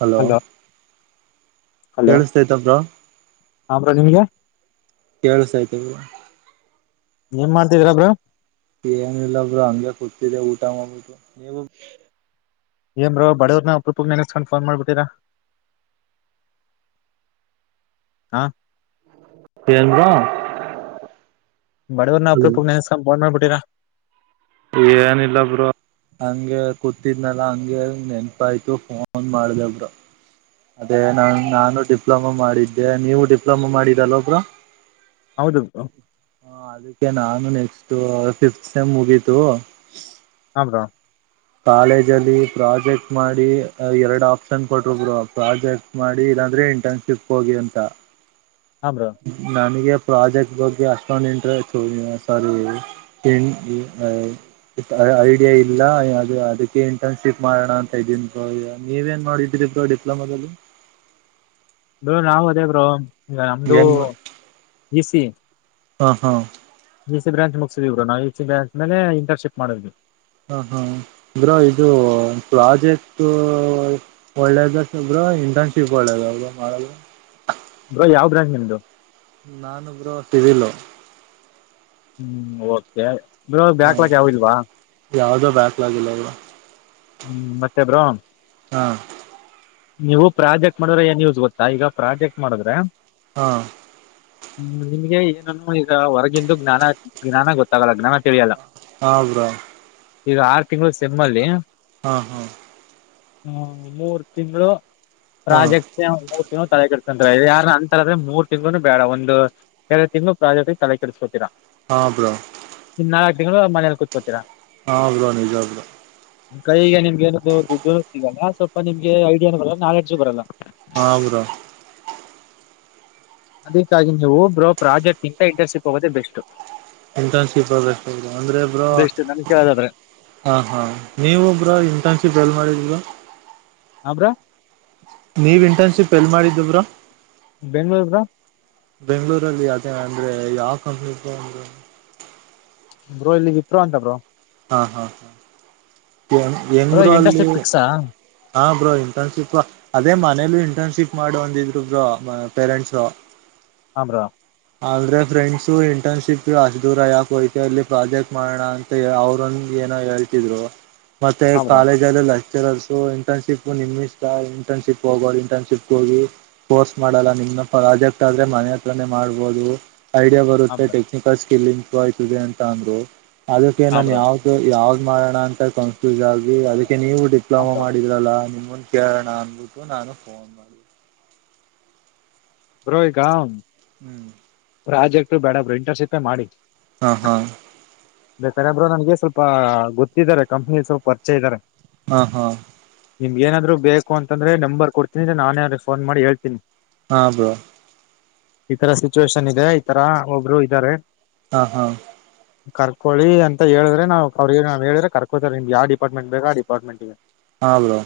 Hello hello ಕೇಳಿಸತೈತಬ್ರೋ ಹಾ bro ನಿಮ್ಗೆ ಕೇಳಿಸತಾ ಐತ ಬ್ರೋ ಏನ್ ಮಾಡ್ತಿದೀರಾ ಬ್ರೋ ಏನ ಇಲ್ಲ ಬ್ರೋ ಹಂಗೆ ಕುತಿದ್ದ ಊಟ ಮಾಡಬಿಟ್ಟು ನೀವು ಏನ್ ಬ್ರೋ ಬಡವರನ ಅಪರೂಪಕ್ಕ ನೆಸ್ಕೊಂಡ ಫೋನ್ ಮಾಡ್ಬಿಟ್ಟೀರ ಹಾ ಹೇಳ ಬ್ರೋ ಬಡವರನ್ನ ಅಪರೂಪಕ ನೆಸ್ಕೊಂಡ ಫೋನ್ ಮಾಡ್ಬಿಟ್ಟಿರಾ ಏನಿಲ್ಲ ಬ್ರೋ ಹಂಗೆ ಕೂತಿದ್ನಲ್ಲ ಹಂಗೆ ನೆನ್ಪಾಯಯ್ತು ಫೋನ್ ಮಾಡ್ದ ಬ್ರೋ ಅದೇ ನಾ ನಾನು ಡಿಪ್ಲೊಮಾ ಮಾಡಿದ್ದೆ ನೀವು ಡಿಪ್ಲೊಮಾ ಮಾಡಿದಲ್ಲ ಬ್ರೋ ಹೌದು ಹಾ ಅದಕ್ಕೆ ನಾನು ನೆಕ್ಸ್ಟ್ ಫಿಫತ್ ಸೆಮ್ ಮುಗೀತು ಹಂ ಬ್ರೋ ಕಾಲೇಜ್ ಅಲ್ಲಿ ಪ್ರಾಜೆಕ್ಟ್ ಮಾಡಿ ಎರಡು ಆಪ್ಷನ್ ಕೊಟ್ಟರು ಬ್ರೋ ಪ್ರಾಜೆಕ್ಟ್ ಮಾಡಿ ಇಲ್ಲಾಂದ್ರೆ ಇಂಟರ್ನ್ಶಿಪ್ ಹೋಗಿ ಅಂತ ಹಾ ಬ್ರೋ ನನಗೆ ಪ್ರಾಜೆಕ್ಟ್ ಬಗ್ಗೆ ಅಷ್ಟೊಂದು ಇಂಟ್ರೆಸ್ಟ್ ಹ ಸರಿ ತಿ ಐಡಿಯಾ ಇಲ್ಲಾ [unintelligible] ಅದಕ್ಕೆ ಇಂಟರ್ನ್ಶಿಪ್ ಮಾಡಣ ಅಂತ ಇದೀನ್ ಬ್ರೋ ನೀವ ಏನ್ ಮಾಡಿದ್ರಿ ಬ್ರೋ ಡಿಪ್ಲೋಮಾದಲ್ಲಿ ಬ್ರೋ ನಾವು ಅದೇ ಬ್ರೋ ನಮ್ದು ಏನ್ ಈಸಿ ಹಾ ಹಾ ಇ ಸಿ ಬ್ರಾಚ್ ಮುಗಿಸ್ವ್ರು ನಾವು ಈ ಸಿ ಬ್ರ್ಯಾಂ ಮೇಲೆ ಇಟರ್ನ್ಶಿಪ್ ಮಾಡಿದ್ವಿ ಹಾ ಹಾ ಬ್ರೋ ಇದು ಪ್ರಾಜೆಕ್ಟ್ ಒಳ್ಳೇದ ಒಬ್ರು ಇಂಟರ್ನ್ಶಿಪ್ ಒಳ್ಳೇದ ಒಬ್ ಮಾಡದು ಬ್ರೋ ಯಾವ ಬ್ರಾಂಚ್ ನಿಮ್ದು ನಾನೊಬ್ರು ಅಷ್ಟಿಲ್ಲ ಹ್ಮ್ ಓಕೆ ಇ ಹಾ ಬ್ಯಾಕ್ಲಾಕ್ ಯಾವಲ್ವಾ ಯಾವ್ದೋ ಬ್ಯಾಕ್ಲಾಗ್ ಇಲ್ಲ ಬ್ರೋ ಹ್ಮ್ ಮತ್ತೆ ಬ್ರೋ ಹಾ ನೀವು ಪ್ರಾಜೆಕ್ಟ್ ಮಾಡಿದ್ರೆ ಏನ್ಯೂಸ್ ಗೊತ್ತಾ ಈಗ ಪ್ರಾಜೆಕ್ಟ್ ಮಾಡಿದ್ರೆ ಹಾ ಹ್ಮ್ ನಿಮ್ಗೆ ಏನನು ಈಗ ಹೊರಗಿಂದು ಜ್ಞಾನ ಜ್ಞಾನ ಗೊತ್ತಾಗಲ್ಲ ಜ್ಞಾನ ತಿಳಿಯಲ್ಲ ಹಾಬ್ರ್ ಈಗ ಆರು ತಿಂಗಳು ಸೆಮ್ಮಲ್ಲಿ ಹಾ ಹಾ ಹ ಮೂರು ತಿಂಗಳು ಹಾ ಪ್ರಾಜೆಕ್ಟ್ ಮೂರ್ ತಿಂಗಳು ತಲೆಗಡ್ತಂತ ಯಾರ ಅಂತ ಅ್ರ ಮೂರ್ ತಿಂಗ್ಗಳುನು ಬೇಡ ಒಂದು ಎರಡು ತಿಂಗಳು ಪ್ರಾಜಕ್ ತಲೆ ಕೆಟ್ಟಿಸಸ್ಕೊತೀರಾ ಹಾ ಬ್ರೋ ಇನ್ ನಾಲ್ಕ್ ತಿಂಗಳು ಮನೆಯಲ್ಲಿ ಕ ಕುತ್ಕೋತೀ ಹ್ರ ನಿಜ ಆ್ರ ಕೈಗ ನಿಮ್ಗೆ ಏನದು ದುಡ್ಡ ಸಿಗಲ್ಲ ಸ್ವಲ್ಪ ನಿಮ್ಗೆ ಐಡಿಯಾನು ಬರಲ್ಲ ನಾಲೆಡ್ಜು ಬರಲ್ಲ ಹಾ ಬ್ರೋ ಅದಕ್ಕಾಗಿ ನೀವು ಬ್ರೋ ಪ್ರಾಜೆಕ್ಟ್ಗಿಂತ ಇಂಟರ್ನ್ಶಿಪ್ ಹೋಗೋದೇ ಬೆಸ್ಟ್ ಇಂಟರ್ನ್ಶಿಪ್ ಆಗ ಅಂದ್ರೆ ಇಬ್ ಬೆಸ್ಟ್ ನನ್ ಕೇಳೋದಾದ್ರೆ ಹಾ ಹಾ ನೀವ ಒಬ್ಬ್ರ ಇಂಟರ್ನ್ಶಿಪ್ ಎಲ್ ಮಾಡಿದ್ರ ಹಬ್ರಾ ನೀವ್ ಇಂಟರ್ನ್ಶಿಪ್ ಎಲ್ಲಿ ಮಾಡಿದ್ದಿವ್ರಾ ಬೆಂಗಳೂರಗ ಬೆಂಗ್ಗಳೂರಲ್ಲಿ ಯ ಅಂದ್ರೆ ಯಾವ ಕಂಪ್ನಿ ಅಂದ ಬರು ಇಲ್ಲಿ ವಿಪರು ಅಂತ ಬ್ರರು ಹಾ ಹಾ ಹಾ ಬ್ರೋ ಎಂಗರುೂ ಅಲ್ಲಿ ಇಂಟರ್ನ್ಶಿಪ್ ಫಿಕ್ಸಾ ಹಾ ಬ್ರೋ ಇಂಟರ್ನ್ಶಿಪ್ ಅದೇ ಮನೇಲಿ ಇಂಟರ್ನ್ಶಿಪ್ ಮಾಡಿ ಬಂದಿದ್ರುಬ್ ಪೇರೆಂಟ್ಸರು ಹಮ ರಾ ಆದ್ರೆ ಫ್ರೆಂಡ್ಸು ಇಂಟರ್ನ್ಶಿಪ್ ಅಷ್ಟ ದೂರ ಯಾಕೋಯತ ಅಲ್ಲಿ ಪ್ರಾಜೆಕ್ಟ್ ಮಾಡೋಣ ಅಂತ ಅವ ಏನೋ ಹೇಳ್ತಿದ್ರು ಮತ್ತೆ ಹ ಬ್ರೋ ಕಾಲೇಜ್ ಲೆಕ್ಚರರ್ಸ್ ಇಂಟರ್ನ್ಶಿಪ್ ನಿಮ ಇಷ್ಟ ಇಂಟರ್ನ್ಶಿಪ್ ಹೋಗೋ ಇಂಟರ್ನ್ಶಿಪ್ ಹೋಗಿ ಕೋರ್ಸ್ ಮಾಡಲ್ಲ ನಿಮ್ನ ಪ್ರಾಜೆಕ್ಟ್ ಆದ್ರೆ ಮನೆ ಹತ್ರನೇ ಮಾಡ್ಬೋದು ಐಡಿಯಾ ಬರು ಹ ಬ್ರೋ ಟೆಕ್ನಿಕಲ್ ಸ್ಕಿಲ್ ಇಂಪ್ರೂವ್ ಆಯ್ತದೆ ಅಂತ ಅಂದ್ರು ಅದಕ್ಕೆ ಹ ನಾನ ಬ್ರೋ ಯಾವ್ದ ಯಾವ್ದ್ ಮಾಡೋಣ ಅಂತ ಕನ್ಫ್ಯೂಸ್ ಆಗಿ ಅದಕ್ಕೆ ನೀವು ಹ ಡಿಪ್ಲೋಮಾ ಬ್ರೋ ಮಾಡಿದ್ರಲ್ಲ ನಿಮ್ಮ ಕೇಳರಣ ಅನ್ಬಿಟ್ಟು ನಾನು ಫೋನ್ ಮಾಡ ರೋಹಿಗಾ ಹ್ಮ್ ಪ್ರಾಜೆಕ್ಟ್ ಬೇಡ ಬ್ರರು ಇಂಟರ್ಶಿಪೇ ಮಾಡಿ ಹಾ ಹಾ ಇ ಕರೆಬ್ರು ನನಗೆ ಸ್ವಲ್ಪ ಗೊತ್ತಿದ್ದಾರೆ ಕಂಪ್ನಿ ಸ್ವಲ್ಪ ಪರಿಚೆ ಇದ್ದಾರೆ ಹಾ ಹಾ ನಿಮ್ಗೆ ಏನ್ರು ಬೇಕ ಅಂತಂದ್ರೆ ನಂಬರ್ ಕೊಡ್ತೀನಿ ನಾನೇ ಅವ್ರ ಫೋನ್ ಮಾಡಿ ಹೇಳ್ತೀನಿ ಹಾ ಬ್ರೋ ಈ ತರ ಸಿಚುವೇಶನ್ ಇದೆ ಈ ತರ ಒಬ್ರು ಇದ್ದಾರೆ ಹಾ ಹಾ ಕರ್ಕೊಳ್ಳಿ ಅಂತ ಹೇಳ್ರೆ ನಾವ ಅವ್ರಿಗೆ ಹೇಳ್ರ ಕರ್ಕೋತಾರೆ ನಿಮ್ದ ಯ ಡಿಪಾರ್ಟ್ಮೆಂಟ್ ಬೇಕ ಆ ಡಿಪಾರ್ಟ್ಮೆಂಟ್ ಹ ಹಾಂ ಬ್ರೋ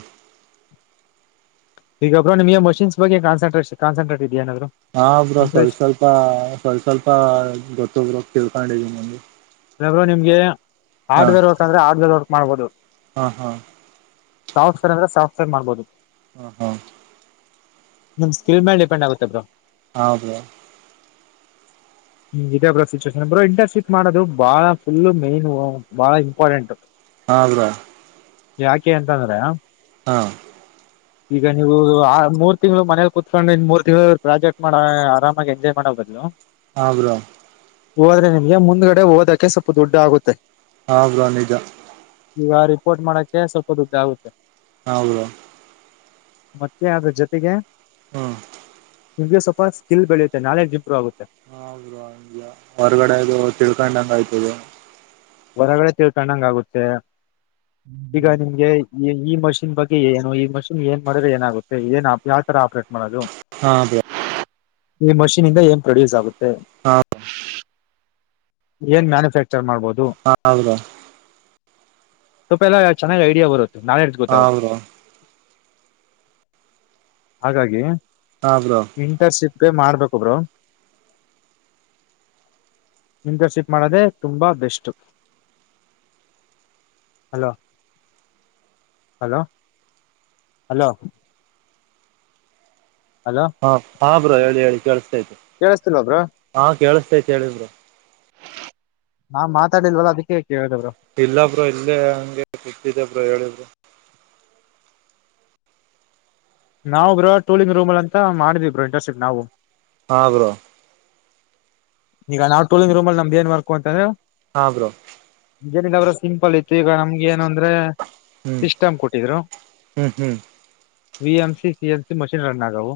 ಈಗ ಒಬ್ರು ನಿಮಗೆ ಮಷಿನ್ಸ್ ಬಗ್ ಕನ್ಸೆಟ್ರೇ ಕನ್ಸಂಟ್ ಇದೆಯನಾದರು ಹಾ ಬ್ರ ಸ್ವಲ್ ಸ್ವಲ್ಪ ಸ್ವಲ್ ಸ್ವಲ್ಪ ಗೊತ್ತಬರು ತಿಳ್ಕೊಂಡಿದೀ ನಗೆ ಇರು ನಿಮ್ಗೆ ಹಾರ್ಡ್ ವೇರ್ ವರ್ಕ್ ಅಂದ್ರೆ ಹಾರ್ಡ್ ವೇರ್ ವರ್ಕ್ ಮಾಡ್ಬೋದು ಹಾ ಹಾ ಸಾಫ್ಟ್ವರ್ ಅಂದ್ರ ಸಾಫ್ಟವೇರ್ ಮಾಡಬೋದು ಹಾ ಹಾ ನಮ್ಕಲ್ ಪೆಂಡ ಆಗುತ್ತೆರೋ ಹೌದ ಹ್ಮ ಇದೇ ಬ್ರೋ ಸಿಚೇಷನ್ ಬೋ ಇಂಟರ್ಶಿಪ್ ಮಾಡೋದು ಬಹಳ ಫುಲ್ಲು ಮೈನ್ ಬಹಳ ಇಂಪಾರ್ಟೆಂಟ್ ಹವಾ ಯಾಕೆ ಅಂತ ಅಂದ್ರೆ ಹಾ ಈಗ ನೀವು ಆ ಮೂರ್ ತಿಂಗಳು ಮನಲಿ ಕುತ್ಕೊಂಡು ಇ ಮೂರ್ ತಿಂಗಳು ಪ್ರಾಜೆಕ್ಟ್ ಮಾಡ ಆರಾಮಾಗಿ ಎಂಜಾಯ್ ಮಾಡಬದಲು ಹಾಂ ಬ್ರೋ ಹೋದ್ರೆ ನಿಮ್ಗೆ ಮುಂದ್ಗಡೆ ಓದಕ್ಕೆ ಸ್ವಲ್ಪ ದುಡ್ಡು ಆಗುತ್ತೆ ಹಾ ಬ ನಿಜಾ ಈವ ರಿಪೋರ್ಟ್ ಮಾಡಕ್ಕೆ ಒಪ್ಪದು ಆಗುತ್ತೆ ಹೌದು ಮತ್ತೆ ಅದ್ರ ಜೊತೆಗೆ ಹ್ಮ ನಿಮಗೆ ಸ್ಲ್ಪ ಸ್ಲ್ ಬೆಳೆಯುತ್ತೆ ನಾಲಜ್ ಇಂಪ್ರೂವ ಆಗುತ್ತೆ ಹ ಹೌರು ಆಂಗ ಹೊರಗಡೆ ಅದು ತಿಳ್ಕೊಂಡಂಗ ಆಯ್ತದ ಹೊರಗಡೆ ತಿಳ್ಕೊಂಡಂಗ ಆಗುತ್ತೆ ಈಗ ನಿಮ್ಗೆ ಈ ಈ ಮಷಿನ್ ಬಗ್ಗೆ ಏನು ಈ ಮಷಿನ್ ಏನ್ ಮಾಡಿದ್ರೆ ಏನಾಗುತ್ತೆ ಏನ್ ಯಾವ್ ತರ ಆಪ್ರೇಟ್ ಮಾಡೋದು ಹಾ ಅ ಈ ಮಷೀನ್ದ ಏನ್ ಪ್ರೊಡ್ಯೂಸ್ ಆಗುತ್ತೆ ಹಾ ಏನ್ ಮ್ಯಾನುಫ್ಯಾಕ್ಚರ್ ಮಾಡ್ಬೋದು ಹಾ ಹೌದಾ ತ ಪೆ ಚೆನ್ನಾಗಿ ಐಡಿಯಾ ಬರತ ನಾಲೆಜ್ ಹಾ ಗೊತ್ತ ಬ್ರೋ ಹಾಗಾಗಿ ಹಾ ಬ್ರೋ ಇಂಟರ್ನ್ಶಿಪ್ ಮಾಡ್ಬೇಕೊಬ್ರು ಇಂಟರ್ಶಿಪ್ ಮಾಡೋದೆ ತುಂಬಾ best hello hello hello hello ಹಾ ಹಾ ಬ್ರೋ ಹೇಳಿ ಹೇಳಿ ಕೇಳಸ್ತು ಕೇಳಿಸ್ತಿಲ್ ಒಬ್ಬರು ಹಾ ಕೇಳಿಸ್ತೈತ್ ಹೇಳಿ ಬ್ರೋ ನಾನ್ ಮಾತಾಡಿಲ್ವಲ್ಲ ಅದಿಕ್ಕೆ ಕೇಳ್ದೆ ಬ್ರೋ ಇಲ್ಲ ಬ್ರೋ ಇಲ್ಲೇ ಹಂಗೆ ಕುತ್ತಿದೆ ಬ್ರೋ ಹೇಳು ಬ್ರೋ. ನಾವು ಬ್ರೊ ಟೂಲಿಂಗ್ ರೂಮಲ್ ಅಂತ ಮಾಡಿದ್ವಿ ಬ್ರೋ ಇಂಟರ್ನ್ಶಿಪ್ ನಾವು. ಹಾ ಬ್ರೋ ಈಗ ನಾವು ಟೂಲಿಂಗ್ ರೂಮಲ್ ನಮ್ದೇನು ವರ್ಕು ಅಂತಂದ್ರೆ ಹಾ ಬ್ರೋ [unintelligible] ಸಿಂಪಲ್ ಐತ್ತು ಈಗ ನಮ್ಗೇನು ಅಂದ್ರೆ ಹ್ಮ್ ಸಿಸ್ಟಮ್ ಕೊಟ್ಟಿದ್ರು ಹ್ಮ್ ಹ್ಮ್ V M C C M C machine run ಆಗವು.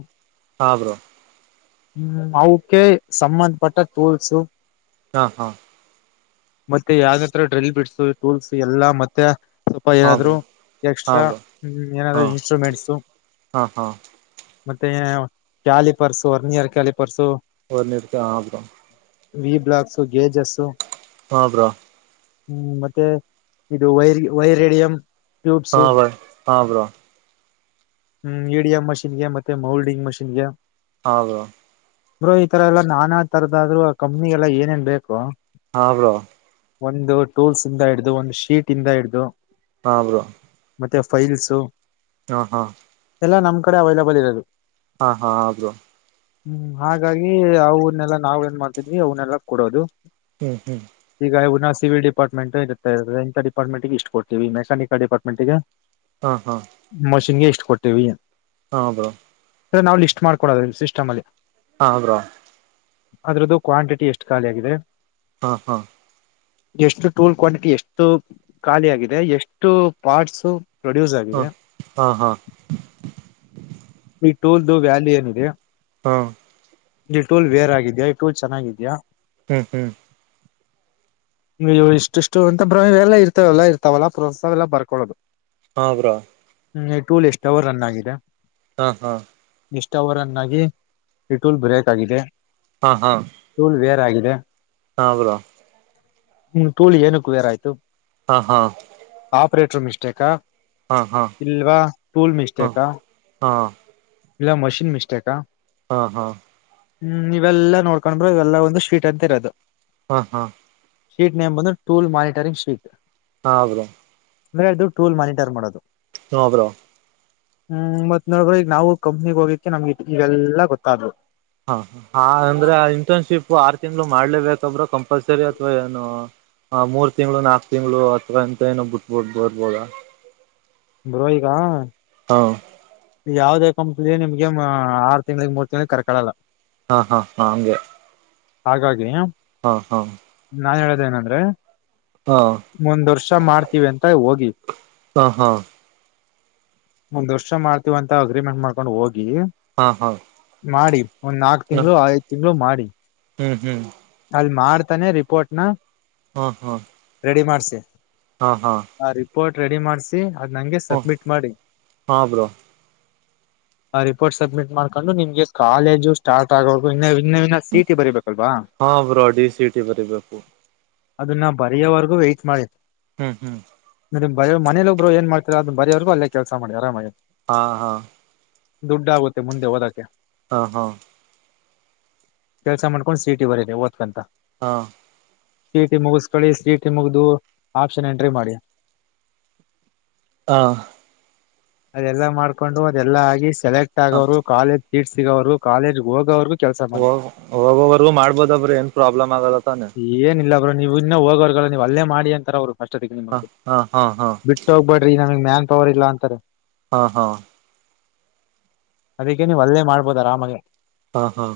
ಹಾ ಬ್ರೋ ಹ್ಮ್ ಅವುಕ್ಕೆ ಸಂಬಂಧಪಟ್ಟ ಟೂಲ್ಸ್ ಹಾ ಹಾ ಮತ್ತೆ ಯಾವ್ನ್ ಹತ್ರ ಡ್ರಿಲ್ ಬಿಟ್ಸ ಟೂಲ್ಸ್ ಎಲ್ಲಾ ಮತ್ತೆ ಹಾ ಏನಾದ್ರು ಬ್ರೋ ಹಾ ಎಕ್ಸ್ಟ್ರಾ ಬ್ರೋ ಹ್ಮ ಹಾ ಏನಾದ್ರು ಇನ್ಸ್ಟ್ರೂಮೆಂಟ್ಸು ಹಾ ಮತ್ತೆ ಯ ಕ್ಯಾಲಿ ಪರ್ಸು ಹರ್ನಿಯರ್ ಕ್ಯಾಲಿ ಪರ್ಸು [unintelligible] ಹಾ ಬ್ರೊ ವಿ ಬ್ಲಾಕ್ಸು ಗೇಜಸು ಹಾ ಬ್ರೋ ಹ್ಮ್ ಮತ್ತೆ ಇದು ವೈರ್ ವೈರ್ ರೇಡಿಯಂ ಟ್ಯೂಬ್ಸು. ಹಾ ಬ್ರೋ ಹಾ ಬ್ರೋ ಹ್ಮ್ ಇ ಡಿ ಎಂ ಮಷಿನ್ ಗೆ ಮತ್ತೆ ಮೋಲ್ಡಿಂಗ್ ಮಷಿನ್ ಗೆ ಹಾ ಬ್ರೋ ಬ್ರೋ ಈ ತರ ಎಲ್ಲಾ ನಾನಾ ತರದಾದ್ರು ಆ ಕಂಪನಿ ಎಲ್ಲ ಏನೇನ್ ಬೇಕು ಹಾ ಬ್ರೋ ಒಂದು ಟೂಲ್ಸ್ ಇಂದ ಹಿಡ್ದು ಒಂದು ಶೀಟ್ ಇಂದ ಹಿಡ್ದು ಹಾ ಬ್ರೋ ಮತ್ತೆ ಫೈಲ್ಸ್ ಆ ಹಾ ಎಲ್ಲಾ ನಮ್ಮ್ ಕಡೆ ಅವೈಲೆಬಲ್ ಇರೋದು. ಹಾ ಹಾ ಬ್ರೋ ಹ್ಮ್ ಹಾಗಾಗಿ ಅವನ್ನೆಲ್ಲಾ ನಾವ್ ಏನ್ ಮಾಡ್ತಿದ್ವಿ ಅವ್ನೆಲ್ಲಾ ಕೊಡೋದು. ಹ್ಮ್ ಹ್ಮ್ ಈಗ ಉನ ಸಿ ವಿ ಡಿಪಾರ್ಟ್ಮೆಂಟ್ ಇದುಕ್ಕೆ ಇದ್ ಏನ್ಟೈರ್ ಪಾರ್ಟ್ಮೆಂಟ್ಗೆ ಇಷ್ಟ್ ಕೊಡ್ತೀವಿ ಮೆಕಾನಿಕಲ್ ಡಿಪಾರ್ಟ್ಮೆಂಟ್ಗೆ ಹಾ ಹಾ ಮಷಿನ್ ಗೆ ಇಷ್ಟ್ ಕೊಟ್ಟೇವಿ. ಹಾ ಬ್ರೋ ಬ್ರೋ ನಾವು ಲಿಸ್ಟ್ ಮಾಡ್ಕೊಳ್ಳೋದದ್ ಸಿಸ್ಟಮಲ್ಲಿ ಹಾ ಹಬ್ರೋ ಅದ್ರುದ್ದು ಕ್ವಾಂಟಿಟಿ ಎಷ್ಟ್ ಖಾಲಿ ಆಗಿದೆ. ಹಾ ಹ ಎಷ್ಟು ಟೂಲ್ ಕ್ವಾಂಟಿಟಿ ಎಷ್ಟು ಖಾಲಿ ಆಗಿದೆ ಎಷ್ಟು ಪಾರ್ಟ್ಸ್ ಪ್ರೊಡ್ಯೂಸ್ ಆಗಿದೆ. ಹಾ ಹಾ ಈ ಟೂಲ್ದು ವ್ಯಾಲ್ಯೂ ಏನಿದೆ ಹಾ ಇಲ್ಲಿ ಟೂಲ್ ಬೇರ್ ಆಗಿದ್ಯಾ ಈ ಟೂಲ್ ಚೆನ್ನಾಗಿದ್ಯ ಹ್ಮ್ ಹ್ಮ್ ವು ಇಷ್ಟಿಷ್ಟು ಅಂತ ಭ್ರಮ ಎಲ್ಲ ಇರ್ತವೆೆಲ್ಲ ಇರ್ತಾವಲ್ಲ ಪ್ರೋತ್ಸವ ಎಲ್ಲರ್ಕೊಳ್ಳೋದು [unintelligible] ಹಾಂ ಬ್ರೋ ಹ ಟೂಲ್ ಎಷ್ಟ ಅವರ್ ರನ್ ಆಗಿದೆ ಹಾ ಹಾ ಎಷ್ಟ ಅವರನ್ನಾಗಿ ಇಟೂಲ್ ಬ್ರೇಕ್ ಆಗಿದೆ ಹಾ ಹಾ ತೂಳ್ ಬೇರೆ ಆಗಿದೆ ಹಾಂ ಬರೋ ಹ್ಮ್ ಟೋಲ್ ಏನಕ್ರ ಆಯ್ತು ಹಾ ಹಾ ಆಪ್ರೇಟರ್ ಮಿಸ್ಟೇಕ ಹಾ ಹಾ ಹಾ ಇಲ್ವಾ ಟೂಲ್ ಮಿಸ್ಟೇಕಾ ಹಾ ಇಲ್ಲ ಮಷಿನ್ ಮಿಸ್ಟೇಕಾ ಹಾ ಹಾ ಹ್ಮ್ ಇವೆಲ್ಲ ನೋಡ್ಕೊಂಡ್ರು ಇವೆಲ್ಲ ಒಂದು ಸ್ವೀಟ್ ಅಂತ ಇರೋದು ಹಾ ಹಾ ಶೀಟ್ ನೇಮ ಬಂದು ಟೂಲ್ ಮಾನಿಟರಿಂಗ್ ಶೀಟ್ ಹಾಂ ಹ ಮಂದ್ರೆ ಇದು ಟೂಲ್ ಮಾನಿಟರ್ ಮಾಡೋದು ನೋ ಬ್ರೋ ಹ್ಮ್ ಮತ್ ನೋಡಬ್ರೆ ಈಗ ನಾವು ಕಂಪ್ನಿಗ್ ಹೋಗಿಕ್ಕೆ ನಮ್ಗೆ ಈಗೆಲ್ಲಾ ಗೊತ್ತಾದದು ಹಾ ಅಂದ್ರೆ ಇಂಟರ್ನ್ಶಿಪ್ ಆರು ತಿಂಗ್ಗಳು ಮಾಡ್ಲೇಬೇಕಬ್ ಕಂಪಲ್ಸರಿ ಅಥವಾ ಏನು ಹ ಮೂರ್ ತಿಗಳು ನಾಕ್ ತಿಂಗಗಳು ಅಥ್ವಾ ಇಂತ ಏನೋ ಬಿಟ್ಬಡ್ ಬೋರ್ಬೋದ ಬರೋಹಿಕಾ ಹಾ ಯಾವದೇ ಕಂಪ್ನಿಯ ನಿಮ್ಗೆ ಆರು ತಿಂಗ್ಳಿಗೆ ಮೂರ್ ತಿಂಗ್ಳಿಗೆ ಕರ್ಕಳಲ್ಲ ಹಾ ಹಾ ಹಾ ಹಂಗೆ ಹಾಗಾಗಿ ಹಾ ಹಾ ನಾನ್ ಹೇಳೋದೇಏನಂದ್ರೆ ಹಾ ಮುಂದ್ ವರ್ಷ ಮಾಡ್ತೀವಿ ಅಂತ ಹೋಗಿ ಹಾ ಹಾ ಒಂದ್ ವರ್ಷ ಮಾಡ್ತೀವಂತ ಅಗ್ರಿಮೆಂಟ್ ಮಾಡ್ಕೊಂಡ್ ಹೋಗಿ ಹಾ ಹಾ ಮಾಡಿ ಒಂದ್ ನಾಕ್ ತಿಂಗಳು ಐದ್ ತಿಂಗಗಳು ಮಾಡಿ ಹ್ಮ್ ಹ್ಮ್ ಅಲ್ ಮಾಡ್ತಾನೆ ರಿಪೋರ್ಟ್ ನ ಹ್ಮ ಹ್ಮ ರೆಡಿ ಮಾಡ್ಸಿ ಹಾ ಹಾ ಆ ರಿಪೋರ್ಟ್ ರೆಡಿ ಮಾಡ್ಸಿ ಅದ್ ನಂಗೆ ಸಬ್ಮಿಟ್ ಮಾಡಿ ಹಾ ಬ್ರೋ ಆ ರಿಪೋರ್ಟ್ ಸಬ್ಮಿಟ್ ಮಾಡ್ಕೊಂಡು ನಿಮ್ಗೆ ಕಾಲೇಜು ಸ್ಟಾರ್ಟ್ ಆಗೋು ಇನ್ನ ಇನ್ನನ್ನ ಸೀಟಿ ಬರಿೀಬೇಕಲ್ವಾ ಹಾ ಬ್ರೋ ಡಿ ಸಿ ಟಿ ಬರೀಬೇಕು ಅದನ್ನ ಬರಯೋವರೆಗೂ ವೈಟಟ್ ಮಾಡಿ ಹ್ಮ್ ಹ್ಮ್ ಬ ಮನೇ ಒಬ್ರು ಏನ್ ಮಾಡತ ಅ ಬರೋವಗ ಅಲ್ಲೇ ಕೆಲಸ ಮಾಡಿ ಆರಾಮ ಹಾ ಹಾ ದುಡ್ ಆಗುತ್ತೆ ಮುಂದೆ ಓದಕ್ಕೆ ಹಾ ಹಾ ಕೆಲ್ಸ ಮಾಡ್ಕೊಂಡು ಸಿಟಿ ಬರೀನ ಓ್ತ ಅಂತ ಹಾ ಸೀಟಿ ಮುಗಿಸ್ಕೊಳ್ಳಿ ಸೀಟಿ ಮುಗ್ದು ಆಪ್ಷನ್ ಎಂಟ್ರಿ ಮಾಡಿ ಹಾ ಅದೆಲ್ಲಾ ಮಾಡ್ಕೊಂಡು ಅದೆಲ್ಲಾ ಆಗಿ ಸೆಲೆಕ್ಟ್ ಹಾಂ ಆಗೋರು ಕಾಲೇಜ್ ಸೀಟ್ ಸಿಗೋ್ರು ಕಾಲೇಜ್ಗೆ ಹೋಗವರು ಹೋಗ ಹೋಗೋವರ್ಗೂ ಮಾಡ್ಬೋದಬ್ರ ಏನ್ ಪ್ರಾಬ್ಲಮ್ ಆಗಲ್ಲತ್ತಾನೇ ಏನಿಲ್ಲ ಬರು ನೀವು ಇನ್ನ ಹೋಗವರ್ಗಲ್ಲ ನೀವ್ ಅಲ್ಲೇ ಮಾಡಿ ಅಂತಾರ ಅವರು ಕಷ್ಟದ ಹಾಂ ನಿಮಗೆ ಹಾಂ ಹಾಂ ಹಾಂ ಬಿಟ್ಟ ಹ್ಬೇರಿ ನಮಗ್ ಮ್ಯಾನ್ ಪವರ್ ಇಲ್ಲ ಅಂತಾರೆ ಹಾಂ ಹಾಂ ಅದಕ್ಕೆ ನೀವು ಅಲ್ಲೇ ಮಾಡ್ಬೋದು ಆರಾಮಗೆ ಹಾ ಹಾ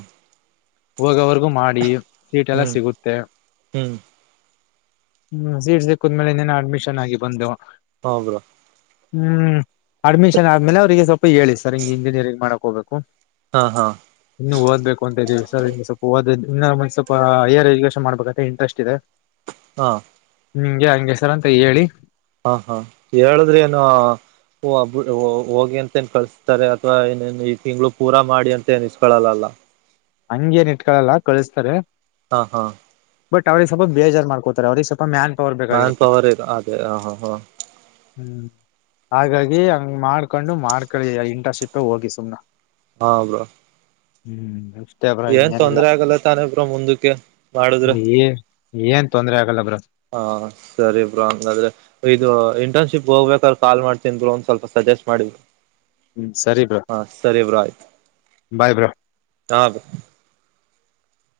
ಹೋಗವರ್ಗೂ ಮಾಡಿ ಸೀಟೆಲ್ಲ ಹ್ಞೂ ಸಿಗುತ್ತೆ ಹ್ಞೂ ಹ್ಮ್ ಸೀಟ್ ಸಿಕ್ಕಿದ್ಮೇಲೆ ಇನ್ನೇನ ಅಡ್ಮಿಷನ್ ಆಗಿ ಬಂದೆವು ಹೌ ಬ್ರಾ ಹ್ಮ್ ಅಡ್ಮಿಷನ್ ಆದ್ಮೇಲೆ ಅವ್ರಿಗೆ ಸ್ವಲ್ಪ ಹೇಳಿ ಸರ್ ಹಿಂಗೆ ಇಂಜಿನಿಯರಿಂಗ್ ಮಾಡಕ್ ಹೋಗ್ಬೇಕು ಹಾ ಹಾ ಇನ್ನು ಓದಬೇಕು ಅಂತ ಇದೀವಿ ಸರ್ ಇನ್ನು ಸ್ವಲ್ಪ ಓದ ಇನ್ನಂದ್ ಸ್ವಲ್ಪ ಹೈಯ ಎಜುಕೇಶನ್ ಮಾಡ್ಬೇಕೆ ಇಂಟ್ರೆಸ್ಟ್ ಇದೆ ಹಾ ನಿಂಗೆ ಹಂಗಗೆಸರ ಅಂತ ಹೇಳಿ ಹಾ ಹಾ ಹೇಳುದ್ರ ಏನು ಬ ಹೋಗಿ ಅಂತ ನ್ ಕಳಸ್ತಾರೆ ಅಥವಾ ಏೇನ್ ಈ ತಿಂಗಳು ಪೂರಾ ಮಾಡಿ ಅಂತನ್ಸಸ್ಕೊಳ್ಳಲ್ಲಲ್ಲ ಹಂಗ ಏನ್ ಇಟ್ಕಳಲ್ಲ ಕಳಿಸ್ತಾರೆ ಹಾ ಹಾ ಬಟ್ ಅವ್ರ ಸ್ವಬ ಬೇಜಾರ್ ಮಾಡ್ಕೋತ ಅವಿಗೆ ಮ್ಯಾನ್ ಪವರ್ ಮ್ಯಾನ್ ಬೇಕಾಗಿರುತ್ತೆ ಪವರ್ ಇದೆ ಅದೇ ಹ ಹ ಹ ಹ್ಮ್ ಹಾಗಾಗಿ ಹಂಗ್ ಮಾಡ್ಕೊಂಡು ಮಾಡ್ಕಳಿ ಇಂಟರ್ನ್ಶಿಪ್ ಹೋಗಿ ಸುಮ್ ಹಾ ಹಬ್ರ ಹ್ಮ್ ಬ ಮತ್ತಬ್ರಾ ಇನ್ನೇನಿಲ್ಲ ತೊಂದ್ರೆ ಆಗಲ್ಲ ತಾನೇ ಬ್ರೋ ಮುಂದಕ್ಕೆ ಮಾಡುದ್ರೆ ಏ ಏನ್ ತೊಂದ್ರೆ ಆಗಲ್ಲ ಬ್ರ ಹಾ ಸರಿ ಬ್ರೋ ಹಂಗಾದ್ರೆ ಇದು ಇಂಟರ್ನ್ಶಿಪ್ ಹೋಗ್ಬೇಕಾದ್ರ ಕಾಲ್ ಮಾಡ್ತಿದ್ರು ಒ್ಸ್ವಲ್ಪ ಸಜೆಸ್ಟ್ ಮಾಡಿದ್ರು ಹ್ಮ್ ಸರಿ ಬ್ರೋ ಹಾ ಸರಿ ಬ್ರಾಯ್ ಬಾಯ್ ಬ್ರೋ ಹಾ